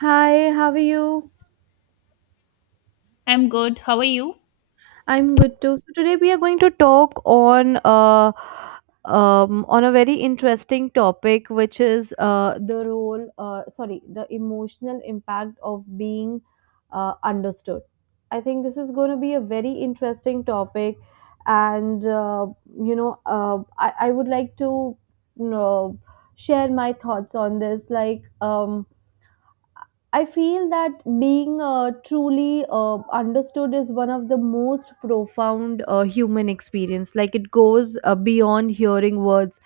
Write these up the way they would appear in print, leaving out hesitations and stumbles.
Hi, how are you? I'm good. How are you? I'm good too. So today we are going to talk on a very interesting topic, which is the emotional impact of being understood. I think this is going to be a very interesting topic, and I would like to you know, share my thoughts on this, I feel that being truly understood is one of the most profound human experience. Like it goes beyond hearing words.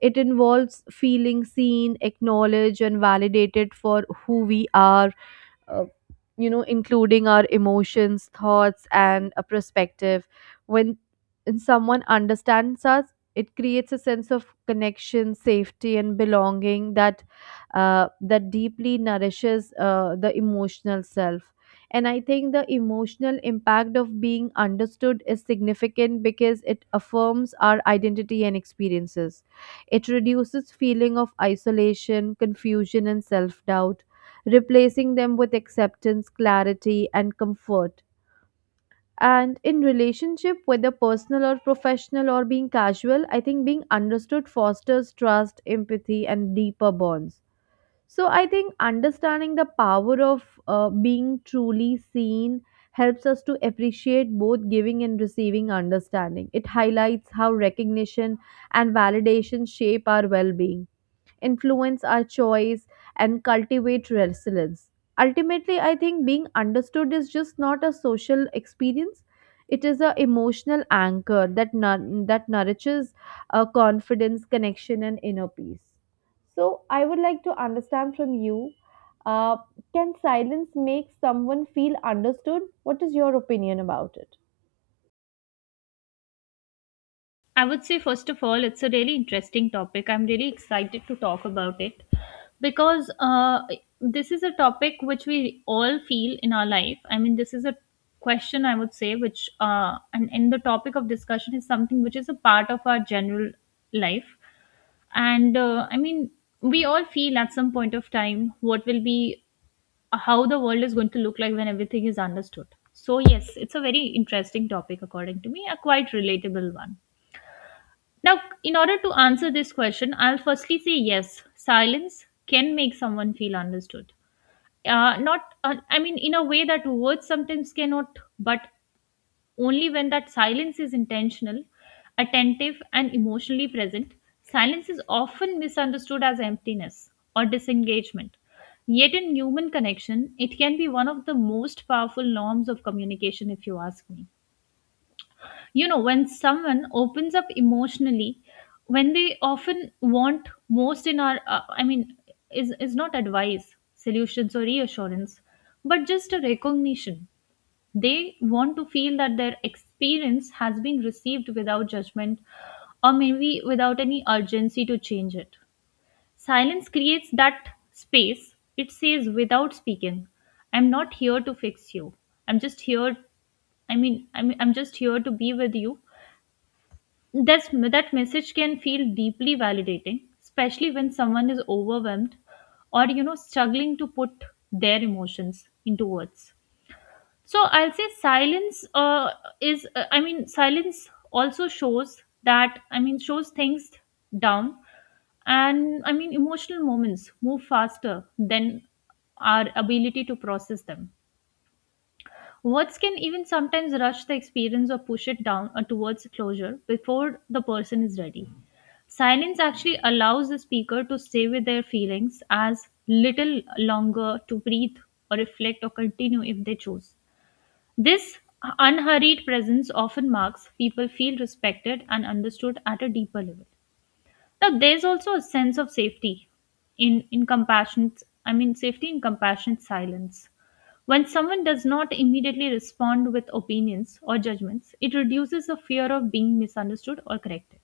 It involves feeling seen, acknowledged, and validated for who we are, uh, including our emotions, thoughts, and a perspective. When someone understands us, it creates a sense of connection, safety, and belonging that deeply nourishes the emotional self. And I think the emotional impact of being understood is significant because it affirms our identity and experiences. It reduces feeling of isolation, confusion, and self doubt, replacing them with acceptance, clarity, and comfort. And in relationship, whether personal or professional or being casual, I think being understood fosters trust, empathy, and deeper bonds. So I think understanding the power of being truly seen helps us to appreciate both giving and receiving understanding. It highlights how recognition and validation shape our well being, influence our choice, and cultivate resilience. Ultimately, I think being understood is just not a social experience. It is an emotional anchor that, that nourishes confidence, connection, and inner peace. So, I would like to understand from you, uh, can silence make someone feel understood? What is your opinion about it? I would say, first of all, it's a really interesting topic. I'm really excited to talk about it because this is a topic which we all feel in our life. I mean, this is a question I would say, which, and the topic of discussion is something which is a part of our general life. And I mean, we all feel at some point of time what will be how the world is going to look like when everything is understood. So, yes, it's a very interesting topic, according to me, a quite relatable one. Now, in order to answer this question, I'll firstly say yes, silence can make someone feel understood. Not, I mean, in a way that words sometimes cannot, but only when that silence is intentional, attentive, and emotionally present, silence is often misunderstood as emptiness or disengagement. Yet, in human connection, it can be one of the most powerful norms of communication, if you ask me. You know, when someone opens up emotionally, when they often want most in our, I mean, is not advice, solutions, or reassurance, but just a recognition. They want to feel that their experience has been received without judgment or maybe without any urgency to change it. Silence creates that space. It says, without speaking, I'm not here to fix you. I'm just here. I mean, I'm just here to be with you. That message can feel deeply validating, especially when someone is overwhelmed or, you know, struggling to put their emotions into words. So I'll say I mean, silence also shows that, I mean, shows things down. And I mean, emotional moments move faster than our ability to process them. Words can even sometimes rush the experience or push it down towards closure before the person is ready. Silence actually allows the speaker to stay with their feelings as little longer to breathe or reflect or continue if they choose. This unhurried presence often marks people feel respected and understood at a deeper level. Now, there's also a sense of safety in compassionate, I mean, safety in compassionate silence. When someone does not immediately respond with opinions or judgments, it reduces the fear of being misunderstood or corrected.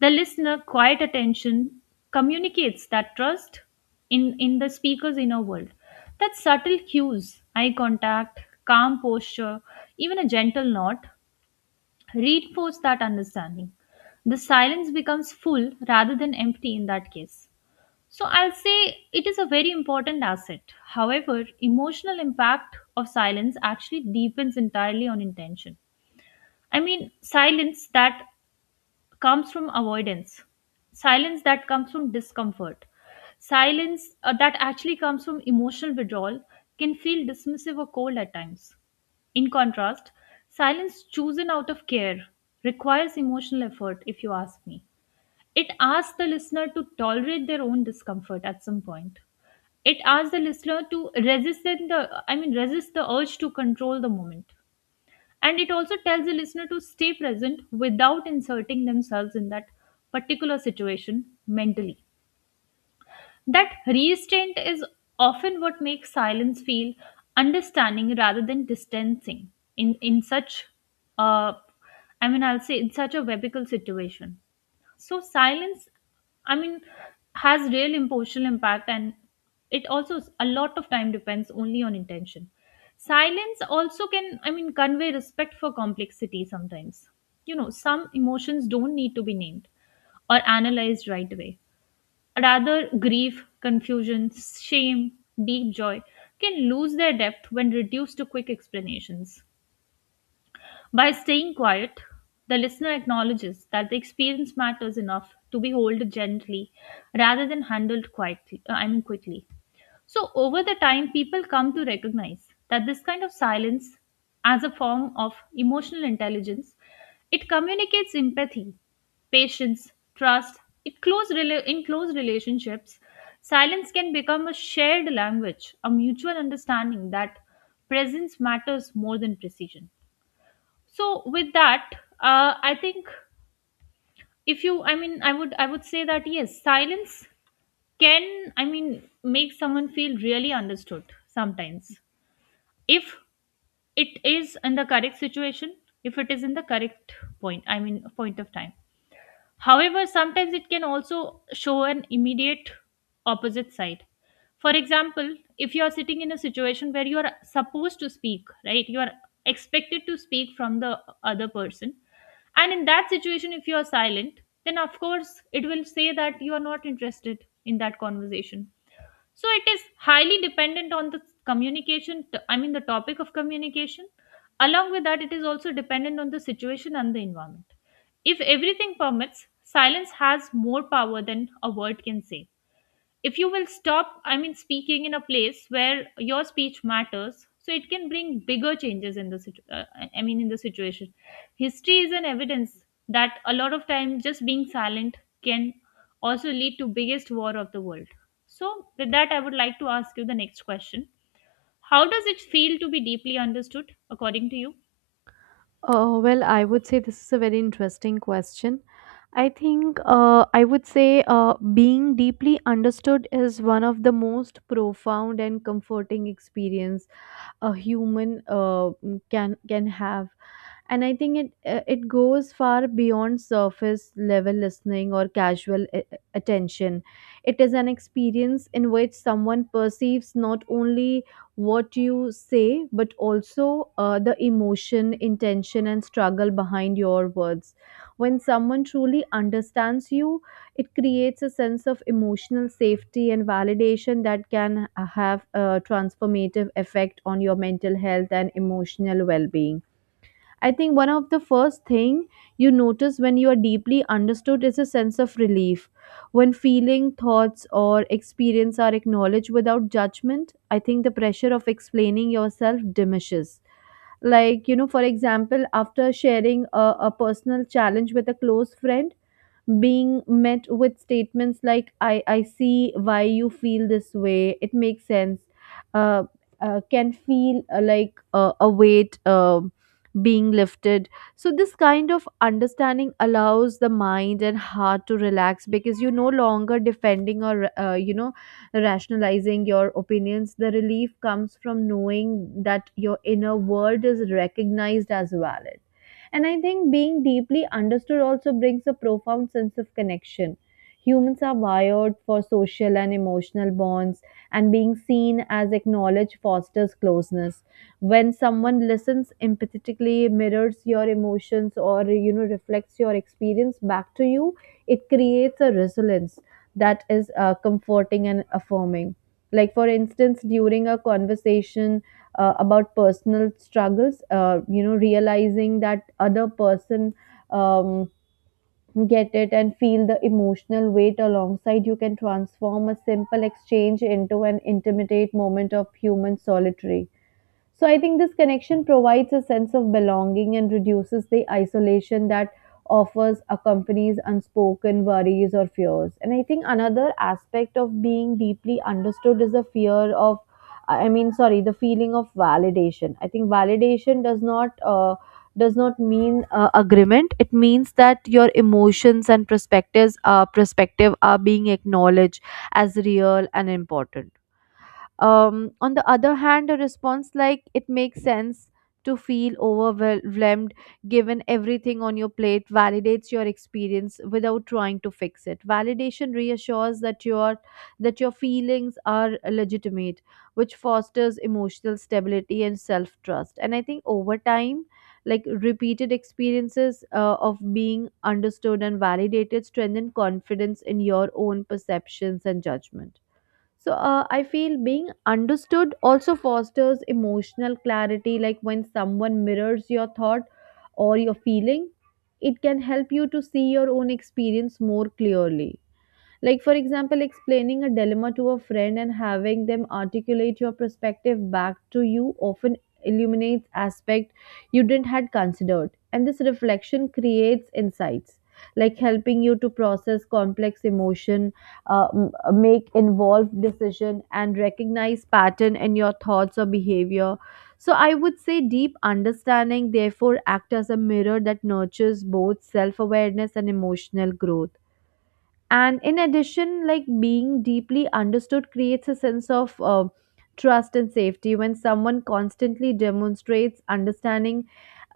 The listener quiet attention communicates that trust in the speaker's inner world. That subtle cues, eye contact, calm posture, even a gentle nod, reinforce that understanding. The silence becomes full rather than empty in that case. So I'll say it is a very important asset. However, emotional impact of silence actually depends entirely on intention. I mean, silence that comes from avoidance, silence that comes from discomfort, silence that actually comes from emotional withdrawal can feel dismissive or cold at times. In contrast, silence chosen out of care requires emotional effort, if you ask me. It asks the listener to tolerate their own discomfort at some point. It asks the listener to resist the, I mean, resist the urge to control the moment, and it also tells the listener to stay present without inserting themselves in that particular situation mentally. That restraint is often what makes silence feel understanding rather than distancing in such uh I mean, I'll say in such a webical situation. So silence, I mean, has real emotional impact, and it also s- a lot of time depends only on intention. Silence also can, I mean, convey respect for complexity sometimes. You know, some emotions don't need to be named or analyzed right away, rather grief, confusion, shame, deep joy can lose their depth when reduced to quick explanations. By staying quiet, the listener acknowledges that the experience matters enough to be held gently rather than handled quietly, I mean quickly. So over the time people come to recognize that this kind of silence as a form of emotional intelligence. It communicates empathy, patience, trust. It close rela- in close relationships, silence can become a shared language, a mutual understanding that presence matters more than precision. So with that, I think if you, I mean, I would say that yes, silence can, I mean, make someone feel really understood sometimes if it is in the correct situation, if it is in the correct point, I mean point of time. However, sometimes it can also show an immediate opposite side. For example, if you are sitting in a situation where you are supposed to speak, right, you are expected to speak from the other person, and in that situation, if you are silent, then of course it will say that you are not interested in that conversation. So it is highly dependent on the communication t- I mean the topic of communication. Along with that, it is also dependent on the situation and the environment. If everything permits, silence has more power than a word can say. If you will stop, I mean speaking in a place where your speech matters, so it can bring bigger changes in the situ- I mean in the situation. History is an evidence that a lot of time just being silent can also lead to biggest war of the world. So with that, I would like to ask you the next question. How does it feel to be deeply understood, according to you? Well, I would say this is a very interesting question. I would say being deeply understood is one of the most profound and comforting experience a human can have. And I think it goes far beyond surface level listening or casual attention. It is an experience in which someone perceives not only what you say, but also the emotion, intention, and struggle behind your words. When someone truly understands you, it creates a sense of emotional safety and validation that can have a transformative effect on your mental health and emotional well-being. I think one of the first thing you notice when you are deeply understood is a sense of relief. When feeling, thoughts or experience are acknowledged without judgment, I think the pressure of explaining yourself diminishes. Like, you know, for example, after sharing a personal challenge with a close friend, being met with statements like, "I see why you feel this way. It makes sense," uh, can feel like a weight being lifted. So this kind of understanding allows the mind and heart to relax, because you're no longer defending or rationalizing your opinions. The relief comes from knowing that your inner world is recognized as valid. And I think being deeply understood also brings a profound sense of connection. Humans are wired for social and emotional bonds, and being seen as acknowledged fosters closeness. When someone listens empathetically, mirrors your emotions, or you know, reflects your experience back to you, it creates a resilience that is comforting and affirming. Like for instance, during a conversation about personal struggles, you know, realizing that other person um, get it and feel the emotional weight alongside you can transform a simple exchange into an intimate moment of human solitary. So I think this connection provides a sense of belonging and reduces the isolation that offers accompanies unspoken worries or fears. And I think another aspect of being deeply understood is the fear of, I mean sorry, the feeling of validation. I think validation does not mean agreement. It means that your emotions and perspective are being acknowledged as real and important. On the other hand, a response like, "It makes sense to feel overwhelmed given everything on your plate," validates your experience without trying to fix it. Validation reassures that your feelings are legitimate, which fosters emotional stability and self-trust. And I think over time, like repeated experiences of being understood and validated strengthen confidence in your own perceptions and judgment. So I feel being understood also fosters emotional clarity. Like when someone mirrors your thought or your feeling, it can help you to see your own experience more clearly. Like, for example, explaining a dilemma to a friend and having them articulate your perspective back to you often illuminates aspect you didn't had considered. And this reflection creates insights, like helping you to process complex emotion, uh, m- make involved decision, and recognize pattern in your thoughts or behavior. So I would say deep understanding therefore act as a mirror that nurtures both self-awareness and emotional growth. And in addition, like being deeply understood creates a sense of trust and safety. When someone constantly demonstrates understanding,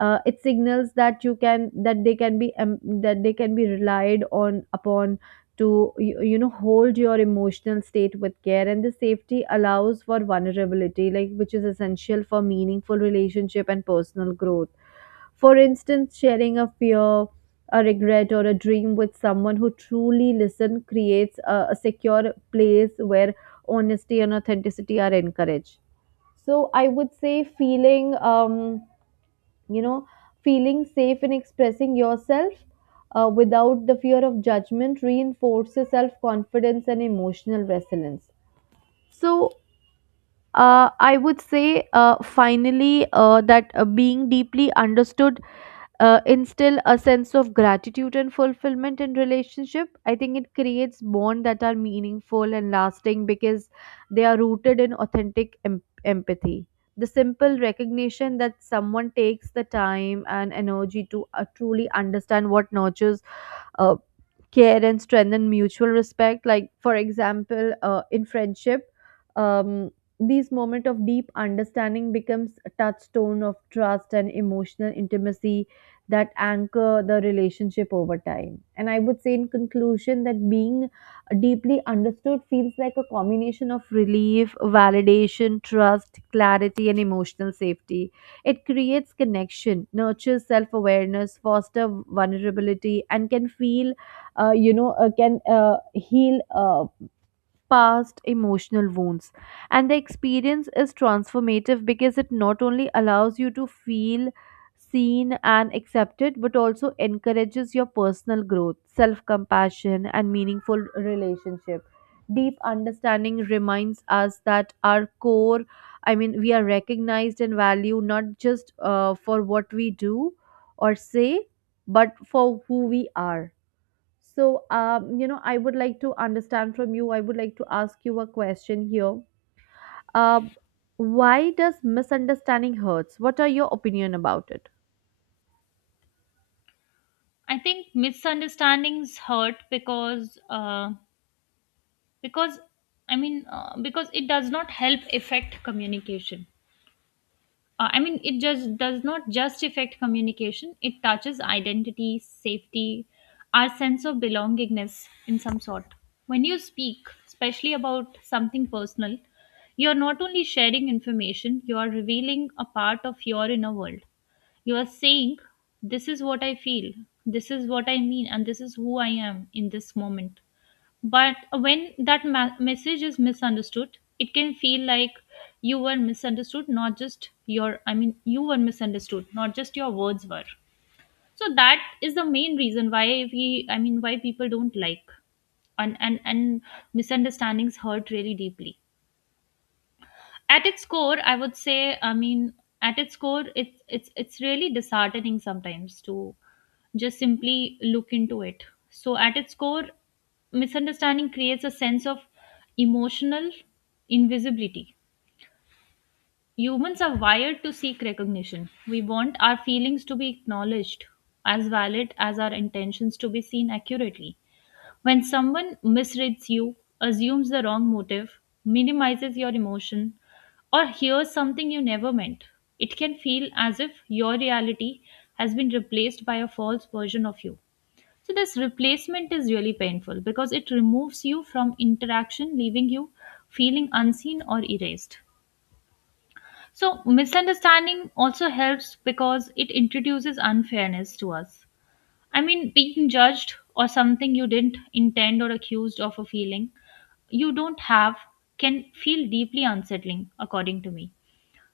it signals that you can that they can be that they can be relied on upon to, you know, hold your emotional state with care. And the safety allows for vulnerability, like which is essential for meaningful relationship and personal growth. For instance, sharing a fear, a regret, or a dream with someone who truly listens creates a secure place where honesty and authenticity are encouraged. So I would say feeling, you know, feeling safe in expressing yourself without the fear of judgment reinforces self confidence and emotional resilience. So I would say finally that being deeply understood instill a sense of gratitude and fulfillment in relationship. I think it creates bonds that are meaningful and lasting because they are rooted in authentic empathy. The simple recognition that someone takes the time and energy to truly understand what nurtures uh, care and strengthen mutual respect, like for example in friendship, um, these moment of deep understanding becomes a touchstone of trust and emotional intimacy that anchor the relationship over time. And I would say in conclusion that being deeply understood feels like a combination of relief, validation, trust, clarity, and emotional safety. It creates connection, nurtures self-awareness, foster vulnerability, and can feel you know can heal past emotional wounds. And the experience is transformative because it not only allows you to feel seen and accepted, but also encourages your personal growth, self compassion, and meaningful relationship. Deep understanding reminds us that our core, I mean, we are recognized and valued not just for what we do or say, but for who we are. So, I would like to understand from you, I would like to ask you a question here. Uh, why does misunderstanding hurts? What are your opinion about it? I think misunderstandings hurt because because because it does not help affect communication. I mean, it just does not just affect communication, it touches identity, safety, our sense of belongingness in some sort. When you speak especially about something personal, you are not only sharing information, you are revealing a part of your inner world. You are saying this is what I feel, this is what I mean, and this is who I am in this moment. But when that ma- message is misunderstood, it can feel like you were misunderstood, not just your I mean you were misunderstood, not just your words were. So that is the main reason why we, I mean why people don't like, and misunderstandings hurt really deeply. At its core, I would say, I mean, at its core it's really disheartening sometimes to just simply look into it. So at its core, misunderstanding creates a sense of emotional invisibility. Humans are wired to seek recognition. We want our feelings to be acknowledged as valid, as our intentions to be seen accurately. When someone misreads you, assumes the wrong motive, minimizes your emotion, or hears something you never meant, it can feel as if your reality has been replaced by a false version of you. So, this replacement is really painful because it removes you from interaction, leaving you feeling unseen or erased. So, misunderstanding also helps because it introduces unfairness to us. I mean, being judged or something you didn't intend or accused of a feeling you don't have can feel deeply unsettling, according to me.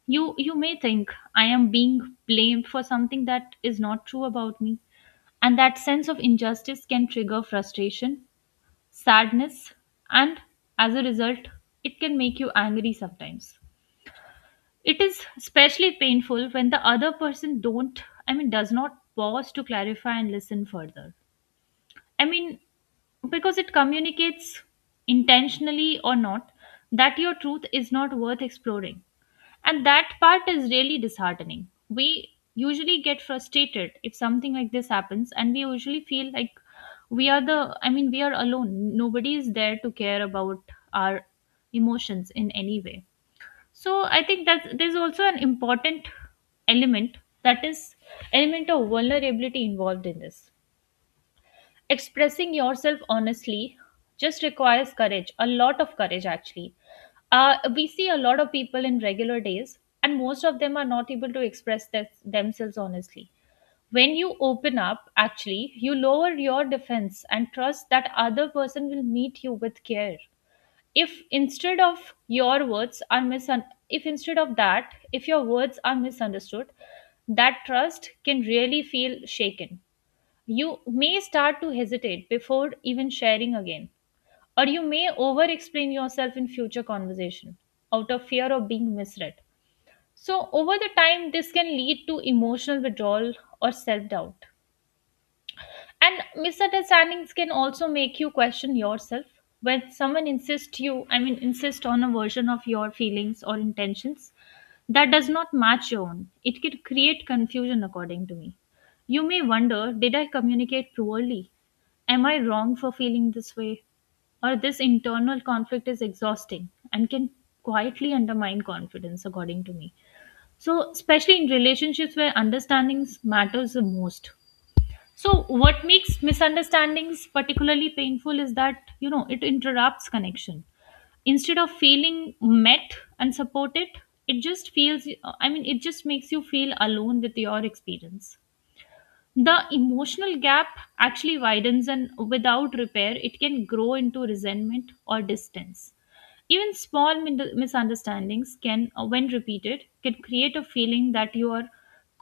You may think I am being blamed for something that is not true about me, and that sense of injustice can trigger frustration, sadness, and as a result, it can make you angry sometimes. It is especially painful when the other person don't, I mean, does not pause to clarify and listen further. I mean, because it communicates, intentionally or not, that your truth is not worth exploring. And that part is really disheartening. We usually get frustrated if something like this happens, and we usually feel like we are the, I mean, we are alone. Nobody is there to care about our emotions in any way. So I think that there's also an important element, that is element of vulnerability involved in this. Expressing yourself honestly just requires courage, a lot of courage actually. We see a lot of people in regular days, and most of them are not able to express this, themselves honestly. When you open up, actually, you lower your defense and trust that other person will meet you with care. If instead of your words are misun, If instead of that, if your words are misunderstood, that trust can really feel shaken. You may start to hesitate before even sharing again, or you may over explain yourself in future conversation out of fear of being misread. So, over the time, this can lead to emotional withdrawal or self doubt. And misunderstandings can also make you question yourself. When someone insists you, I mean, insist on a version of your feelings or intentions that does not match your own, it can create confusion, according to me. You may wonder, did I communicate poorly? Am I wrong for feeling this way? Or this internal conflict is exhausting and can quietly undermine confidence, according to me. So, especially in relationships where understandings matters the most, so, what makes misunderstandings particularly painful is that, you know, it interrupts connection. Instead of feeling met and supported, it just feels, I mean, it just makes you feel alone with your experience. The emotional gap actually widens, and without repair it can grow into resentment or distance. Even misunderstandings, can when repeated, can create a feeling that you are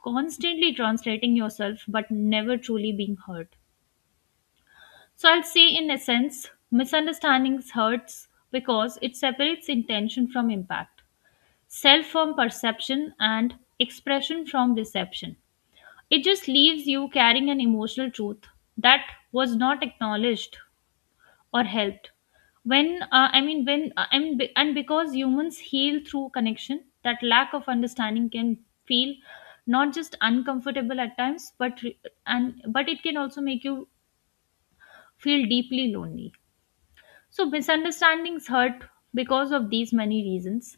constantly translating yourself but never truly being heard. So I'll say, in essence, misunderstandings hurts because it separates intention from impact, self from perception, and expression from reception. It just leaves you carrying an emotional truth that was not acknowledged or helped. When, I mean, when, and, be- and because humans heal through connection, that lack of understanding can feel not just uncomfortable at times, but it can also make you feel deeply lonely. So misunderstandings hurt because of these many reasons.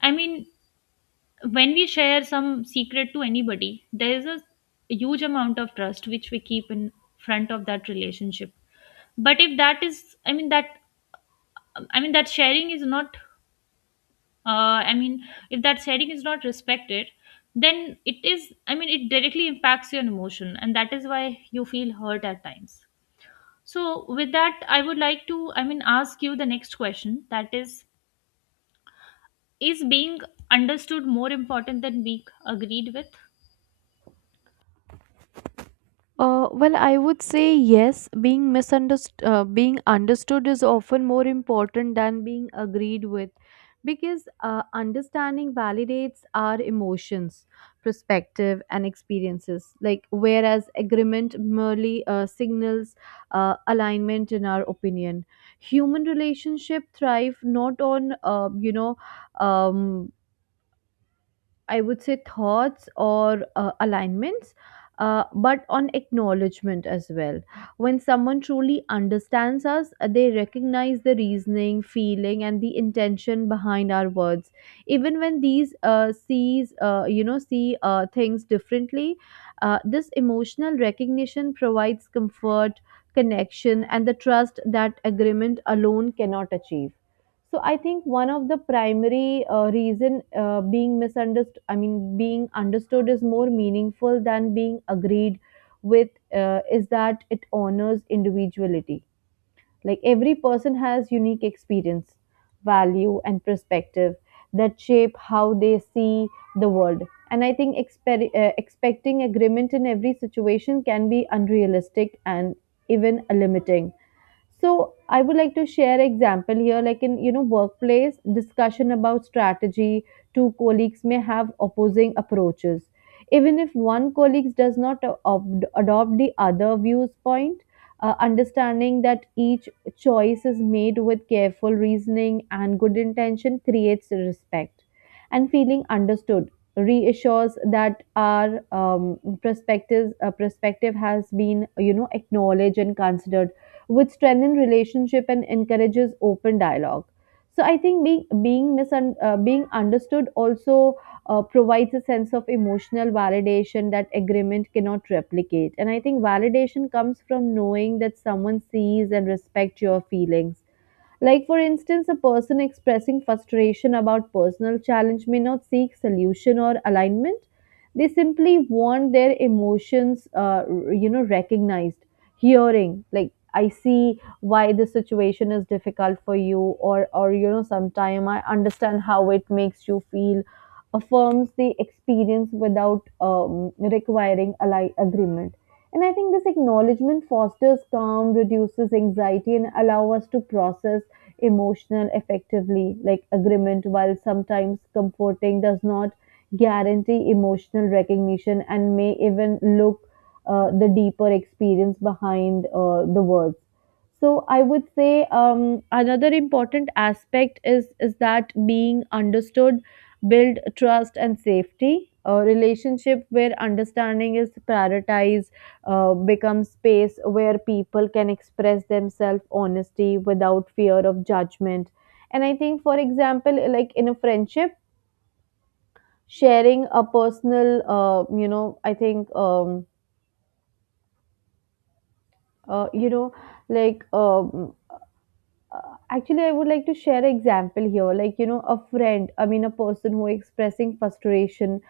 I mean, when we share some secret to anybody, there is a huge amount of trust which we keep in front of that relationship. But if that sharing is not, I mean if that sharing is not respected, then it is, I mean it directly impacts your emotion, and that is why you feel hurt at times. So with that, I would like to ask you the next question. That is being understood more important than being agreed with? Well, I would say yes. Being understood is often more important than being agreed with, because understanding validates our emotions, perspective, and experiences. Like, whereas agreement merely signals alignment in our opinion. Human relationship thrive not on um, I would say thoughts or alignments, but on acknowledgement as well. When someone truly understands us, they recognize the reasoning, feeling, and the intention behind our words. Even when these see things differently, this emotional recognition provides comfort, connection, and the trust that agreement alone cannot achieve. So I think one of the primary reason being understood is more meaningful than being agreed with is that it honors individuality. Like every person has unique experience, value, and perspective that shape how they see the world. And I think expecting agreement in every situation can be unrealistic and even limiting. So I would like to share example here, like in, you know, workplace discussion about strategy, two colleagues may have opposing approaches. Even if one colleague does not adopt the other view's point, understanding that each choice is made with careful reasoning and good intention creates respect, and feeling understood reassures that our perspective has been, you know, acknowledged and considered, which strengthen relationship and encourages open dialogue. So I think being understood also provides a sense of emotional validation that agreement cannot replicate. And I think validation comes from knowing that someone sees and respects your feelings. Like, for instance, a person expressing frustration about personal challenge may not seek solution or alignment. They simply want their emotions, recognized, hearing. Like, "I see why this situation is difficult for you," or you know, "sometime I understand how it makes you feel." Affirms the experience without requiring agreement. And I think this acknowledgement fosters calm, reduces anxiety, and allow us to process emotional effectively. Like agreement, while sometimes comforting, does not guarantee emotional recognition, and may even look the deeper experience behind the words. So I would say, another important aspect is that being understood build trust and safety. A relationship where understanding is prioritized become space where people can express themselves honestly without fear of judgment. And I think for example, like in a friendship, sharing a personal you know I think you know like actually I would like to share an example here, like you know, a friend I mean a person who expressing frustration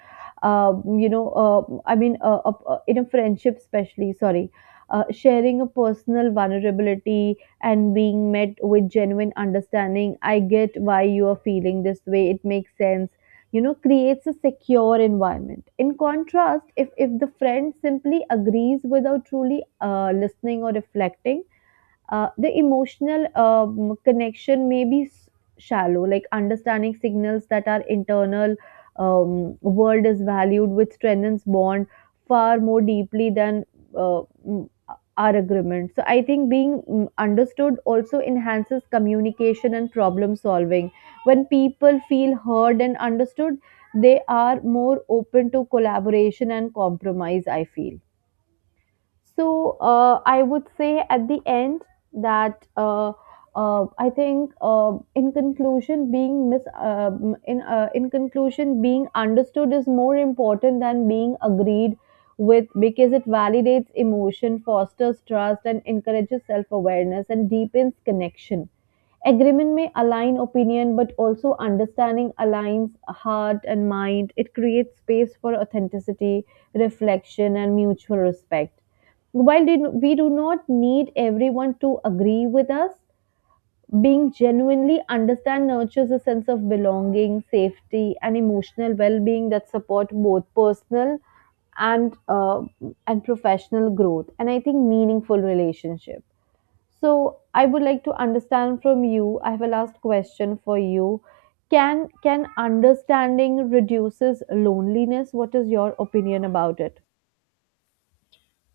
you know I mean in a friendship especially, sorry, sharing a personal vulnerability and being met with genuine understanding, "I get why you are feeling this way. It makes sense," you know, creates a secure environment. In contrast, if the friend simply agrees without truly listening or reflecting, the emotional connection may be shallow. Like understanding signals that our internal world is valued, which strengthens bond far more deeply than uh, mm, our agreement. So I think being understood also enhances communication and problem solving. When people feel heard and understood, they are more open to collaboration and compromise, I feel. So I would say at the end that I think in conclusion being mis- in conclusion, being understood is more important than being agreed with, because it validates emotion, fosters trust, and encourages self awareness, and deepens connection. Agreement may align opinion, but also understanding aligns heart and mind. It creates space for authenticity, reflection, and mutual respect. While we do not need everyone to agree with us, being genuinely understand nurtures a sense of belonging, safety, and emotional well-being that support both personal and uh, and professional growth, and I think meaningful relationship. So I would like to understand from you. I have a last question for you. Can understanding reduces loneliness? What is your opinion about it?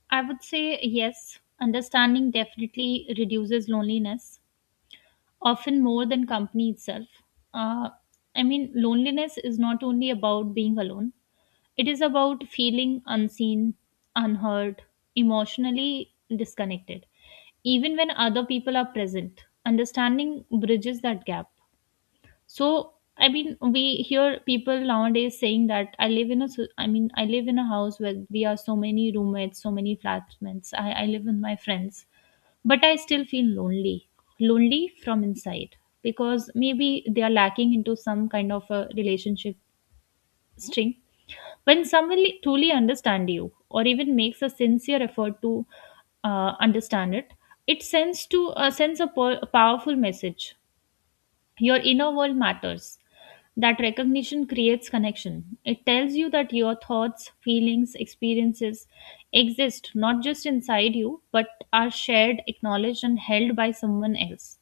I would say yes, understanding definitely reduces loneliness, often more than company itself. Uh, Loneliness is not only about being alone, it is about feeling unseen, unheard, emotionally disconnected, even when other people are present. Understanding bridges that gap. So I mean, we hear people nowadays saying that I live in a house where we are so many roommates, so many flatmates. I live with my friends, but I still feel lonely, lonely from inside because maybe they are lacking into some kind of a relationship string. When someone truly understand you or even makes a sincere effort to understand it, it sends a powerful message: your inner world matters. That recognition creates connection. It tells you that your thoughts, feelings, experiences exist not just inside you, but are shared, acknowledged, and held by someone else.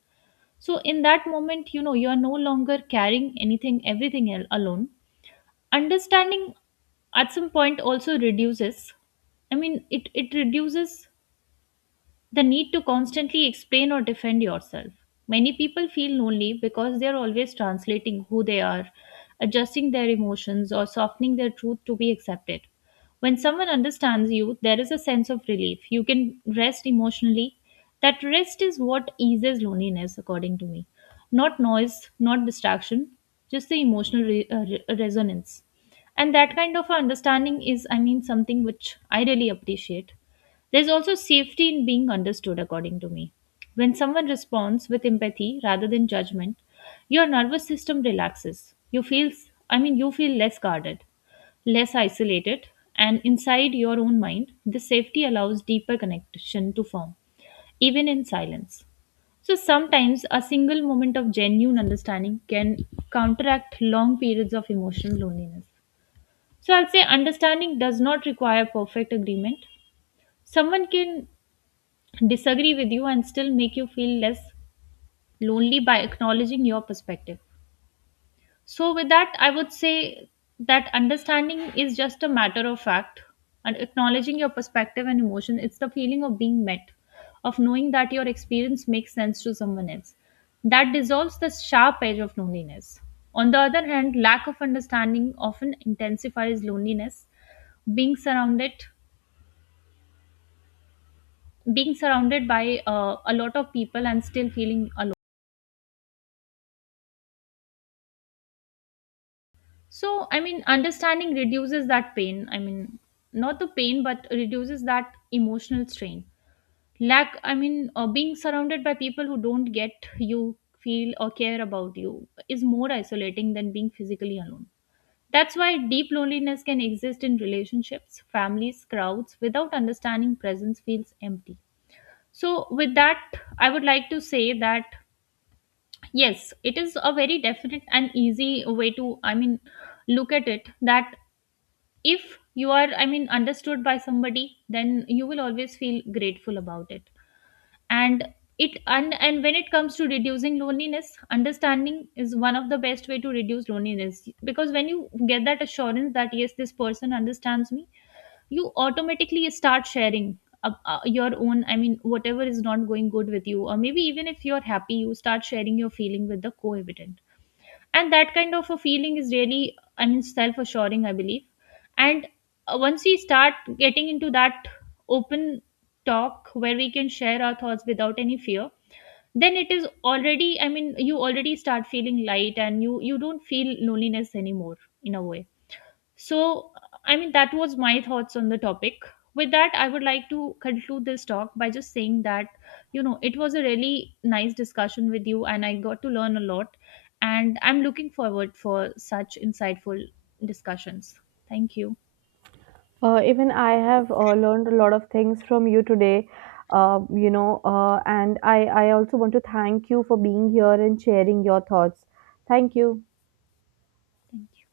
So, in that moment, you know, you are no longer carrying anything, alone. Understanding at some point also reduces, I mean, it reduces the need to constantly explain or defend yourself. Many people feel lonely because they are always translating who they are, adjusting their emotions, or softening their truth to be accepted. When someone understands you, there is a sense of relief. You can rest emotionally. That rest is what eases loneliness, according to me. Not noise, not distraction, just the emotional resonance. And that kind of understanding is, I mean, something which I really appreciate. There's also safety in being understood, according to me. When someone responds with empathy rather than judgment, your nervous system relaxes. You feel less guarded, less isolated, and inside your own mind, this safety allows deeper connection to form, even in silence. So sometimes a single moment of genuine understanding can counteract long periods of emotional loneliness. So I'll say understanding does not require perfect agreement. Someone can disagree with you and still make you feel less lonely by acknowledging your perspective. So, with that, I would say that understanding is just a matter of fact and acknowledging your perspective and emotion. It's the feeling of being met, of knowing that your experience makes sense to someone else. That dissolves the sharp edge of loneliness. On the other hand, lack of understanding often intensifies loneliness. Being surrounded, being surrounded by a lot of people and still feeling alone. So, I mean, understanding reduces that pain. I mean, not the pain, but reduces that emotional strain. Being surrounded by people who don't get you, feel, or care about you is more isolating than being physically alone. That's why deep loneliness can exist in relationships, families, crowds. Without understanding, presence feels empty. So, with that, I would like to say that yes, it is a very definite and easy way to, I mean, look at it that if you are, I mean, understood by somebody, then you will always feel grateful about it. And it and, and when it comes to reducing loneliness, understanding is one of the best way to reduce loneliness, because when you get that assurance that yes, this person understands me, you automatically start sharing your own, I mean, whatever is not going good with you, or maybe even if you're happy, you start sharing your feeling with the co-evident. And that kind of a feeling is really, I mean, self-assuring, I believe. And once we start getting into that open talk, where we can share our thoughts without any fear, then it is already, I mean, you already start feeling light, and you don't feel loneliness anymore, in a way. So, I mean, that was my thoughts on the topic. With that, I would like to conclude this talk by just saying that, you know, it was a really nice discussion with you and I got to learn a lot. And I'm looking forward for such insightful discussions. Thank you. Even I have learned a lot of things from you today, and I also want to thank you for being here and sharing your thoughts. Thank you. Thank you.